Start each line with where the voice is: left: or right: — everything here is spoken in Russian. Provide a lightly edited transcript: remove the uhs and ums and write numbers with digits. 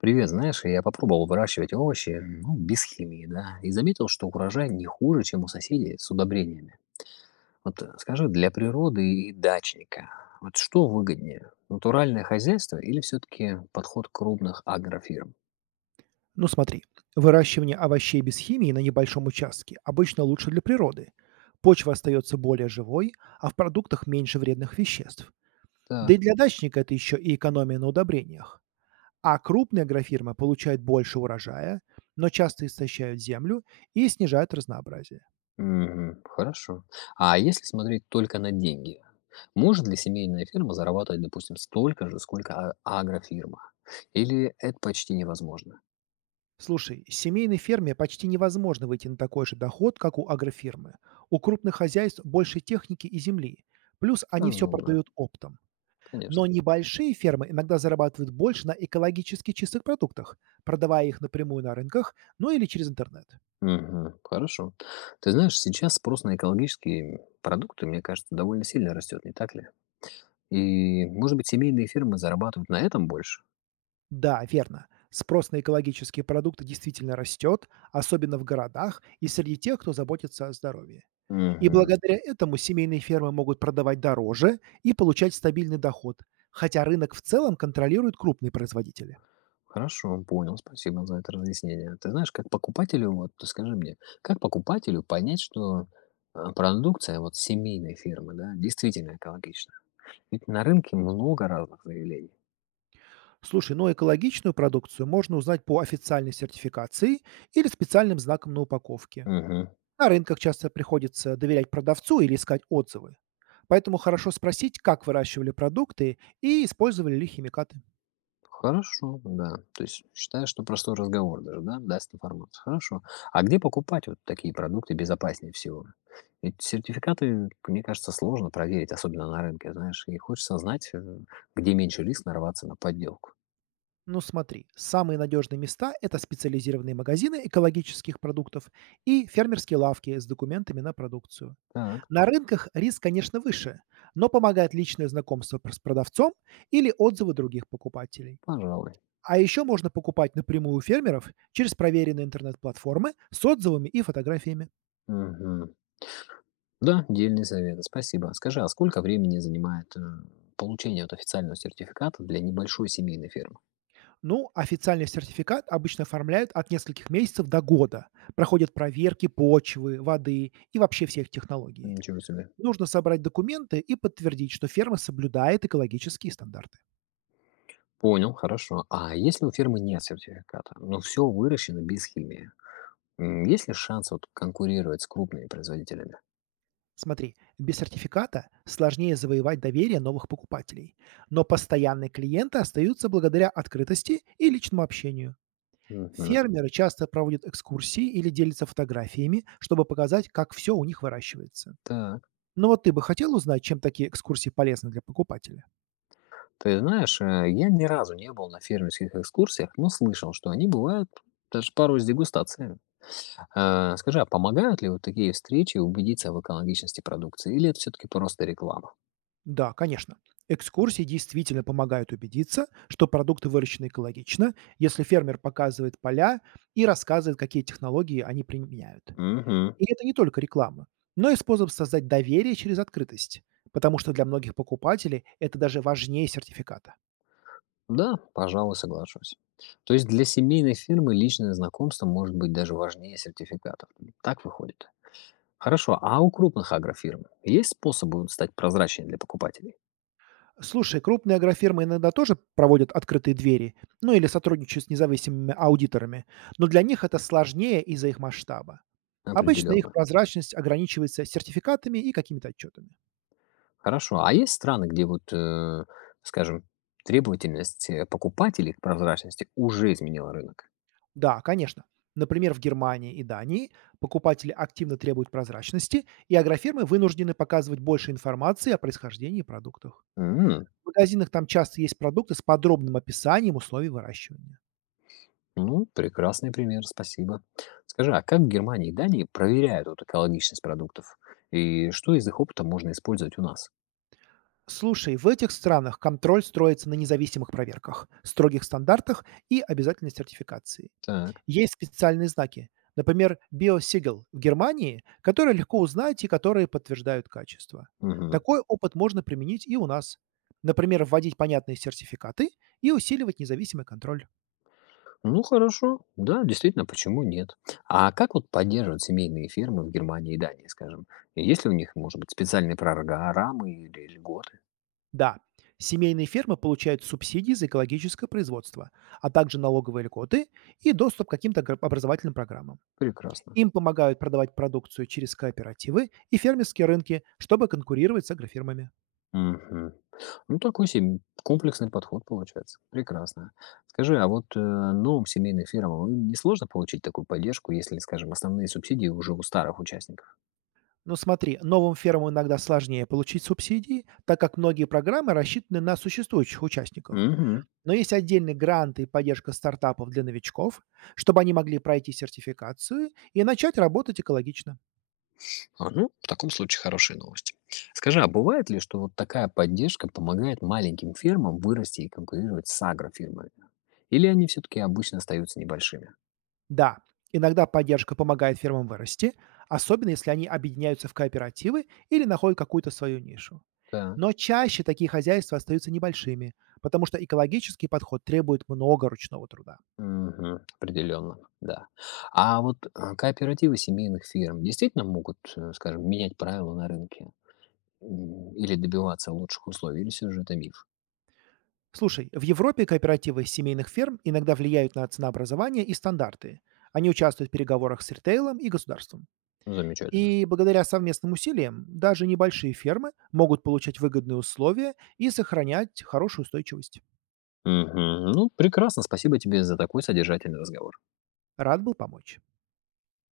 left: Привет, знаешь, я попробовал выращивать овощи, ну, без химии, да, и заметил, что урожай не хуже, чем у соседей с удобрениями. Вот скажи, для природы и дачника, вот что выгоднее, натуральное хозяйство или все-таки подход крупных агрофирм?
right: Ну смотри, выращивание овощей без химии на небольшом участке обычно лучше для природы. Почва остается более живой, а в продуктах меньше вредных веществ. Да и
left: Так,
right: для дачника это еще и экономия на удобрениях. А крупные агрофирмы получают больше урожая, но часто истощают землю и снижают разнообразие.
left: мгм, хорошо. А если смотреть только на деньги, может ли семейная фирма зарабатывать, допустим, столько же, сколько агрофирма? Или это почти невозможно?
right: Слушай, семейной ферме почти невозможно выйти на такой же доход, как у агрофирмы. У крупных хозяйств больше техники и земли. Плюс они все
left: Разумно,
right: продают оптом.
left: конечно.
right: Но небольшие фермы иногда зарабатывают больше на экологически чистых продуктах, продавая их напрямую на рынках, ну или через интернет.
left: Мгм. Хорошо. Ты знаешь, сейчас спрос на экологические продукты, мне кажется, довольно сильно растет, не так ли? И, может быть, семейные фирмы зарабатывают на этом больше?
right: Да, верно. Спрос на экологические продукты действительно растет, особенно в городах и среди тех, кто заботится о здоровье. И
left: Мгм.
right: благодаря этому семейные фермы могут продавать дороже и получать стабильный доход, хотя рынок в целом контролируют крупные производители.
left: Хорошо, понял. Спасибо за это разъяснение. Ты знаешь, как покупателю, вот ты скажи мне, как покупателю понять, что а, продукция вот семейной фирмы, да, действительно экологична? Ведь на рынке много разных заявлений.
right: Слушай, ну экологичную продукцию можно узнать по официальной сертификации или специальным знаком на упаковке.
left: Мгм.
right: На рынках часто приходится доверять продавцу или искать отзывы. Поэтому хорошо спросить, как выращивали продукты и использовали ли химикаты.
left: Хорошо, да. То есть считаю, что простой разговор даже, да, даст информацию. Хорошо. А где покупать вот такие продукты безопаснее всего? Ведь сертификаты, мне кажется, сложно проверить, особенно на рынке, знаешь, и хочется знать, где меньше риск нарваться на подделку.
right: Ну смотри, самые надежные места – это специализированные магазины экологических продуктов и фермерские лавки с документами на продукцию.
left: Так,
right: На рынках риск, конечно, выше, но помогает личное знакомство с продавцом или отзывы других покупателей.
left: пожалуй.
right: А еще можно покупать напрямую у фермеров через проверенные интернет-платформы с отзывами и фотографиями.
left: Мгм. Да, дельный совет, спасибо. Скажи, а сколько времени занимает получение вот официального сертификата для небольшой семейной фирмы?
right: Ну, официальный сертификат обычно оформляют от нескольких месяцев до года. Проходят проверки почвы, воды и вообще всех технологий.
left: Ничего себе.
right: Нужно собрать документы и подтвердить, что ферма соблюдает экологические стандарты.
left: Понял, хорошо. А если у фирмы нет сертификата, но все выращено без химии, М, есть ли шанс вот конкурировать с крупными производителями?
right: Смотри, без сертификата сложнее завоевать доверие новых покупателей, но постоянные клиенты остаются благодаря открытости и личному общению.
left: Мгм.
right: Фермеры часто проводят экскурсии или делятся фотографиями, чтобы показать, как все у них выращивается.
left: Так.
right: Ну вот ты бы хотел узнать, чем такие экскурсии полезны для покупателя?
left: Ты знаешь, я ни разу не был на фермерских экскурсиях, но слышал, что они бывают даже порой с дегустациями. А, скажи, а помогают ли вот такие встречи убедиться в экологичности продукции, или это все-таки просто реклама?
right: Да, конечно. Экскурсии действительно помогают убедиться, что продукты выращены экологично, если фермер показывает поля и рассказывает, какие технологии они применяют.
left: Мгм.
right: И это не только реклама, но и способ создать доверие через открытость, потому что для многих покупателей это даже важнее сертификата.
left: Да, пожалуй, соглашусь. То есть для семейной фирмы личное знакомство может быть даже важнее сертификатов. Так выходит. Хорошо, а у крупных агрофирм есть способы вот стать прозрачнее для покупателей?
right: Слушай, крупные агрофирмы иногда тоже проводят открытые двери, ну или сотрудничают с независимыми аудиторами, но для них это сложнее из-за их масштаба. Обычно их
left: Определенно.
right: прозрачность ограничивается сертификатами и какими-то отчетами.
left: Хорошо. А есть страны, где вот, скажем, требовательность, покупателей к прозрачности уже изменила рынок?
right: Да, конечно. Например, в Германии и Дании покупатели активно требуют прозрачности, и агрофирмы вынуждены показывать больше информации о происхождении продуктов.
left: М,
right: В магазинах там часто есть продукты с подробным описанием условий выращивания.
left: ну, прекрасный пример, спасибо. Скажи, а как в Германии и Дании проверяют вот экологичность продуктов? И что из их опыта можно использовать у нас?
right: Слушай, в этих странах контроль строится на независимых проверках, строгих стандартах и обязательной сертификации.
left: Так.
right: Есть специальные знаки, например, Биосигл в Германии, которые легко узнать и которые подтверждают качество.
left: Мгм.
right: Такой опыт можно применить и у нас. Например, вводить понятные сертификаты и усиливать независимый контроль.
left: Ну, хорошо. Да, действительно, почему нет? А как вот поддерживают семейные фермы в Германии и Дании, скажем? И есть ли у них, может быть, специальные программы или льготы?
right: Да, семейные фермы получают субсидии за экологическое производство, а также налоговые льготы и доступ к каким-то образовательным программам.
left: Прекрасно.
right: Им помогают продавать продукцию через кооперативы и фермерские рынки, чтобы конкурировать с агрофирмами.
left: Мгм. Ну, такой себе комплексный подход получается. Прекрасно. Скажи, а вот, новым семейным фирмам им не сложно получить такую поддержку, если, скажем, основные субсидии уже у старых участников?
right: Ну смотри, новым фермам иногда сложнее получить субсидии, так как многие программы рассчитаны на существующих участников.
left: Мгм.
right: Но есть отдельные гранты и поддержка стартапов для новичков, чтобы они могли пройти сертификацию и начать работать экологично.
left: А, ну, в таком случае хорошие новости. Скажи, а бывает ли, что вот такая поддержка помогает маленьким фирмам вырасти и конкурировать с агрофирмами? Или они все-таки обычно остаются небольшими?
right: Да, иногда поддержка помогает фермам вырасти, особенно если они объединяются в кооперативы или находят какую-то свою нишу.
left: Так.
right: Но чаще такие хозяйства остаются небольшими, потому что экологический подход требует много ручного труда.
left: Определенно, да. А вот, кооперативы семейных фирм действительно могут, скажем, менять правила на рынке? М, или добиваться лучших условий, или все же это миф?
right: Слушай, в Европе кооперативы семейных ферм иногда влияют на ценообразование и стандарты. Они участвуют в переговорах с ритейлом и государством.
left: Ну, замечательно.
right: И благодаря совместным усилиям даже небольшие фермы могут получать выгодные условия и сохранять хорошую устойчивость.
left: Мгм. Ну, прекрасно. Спасибо тебе за такой содержательный разговор.
right: Рад был помочь.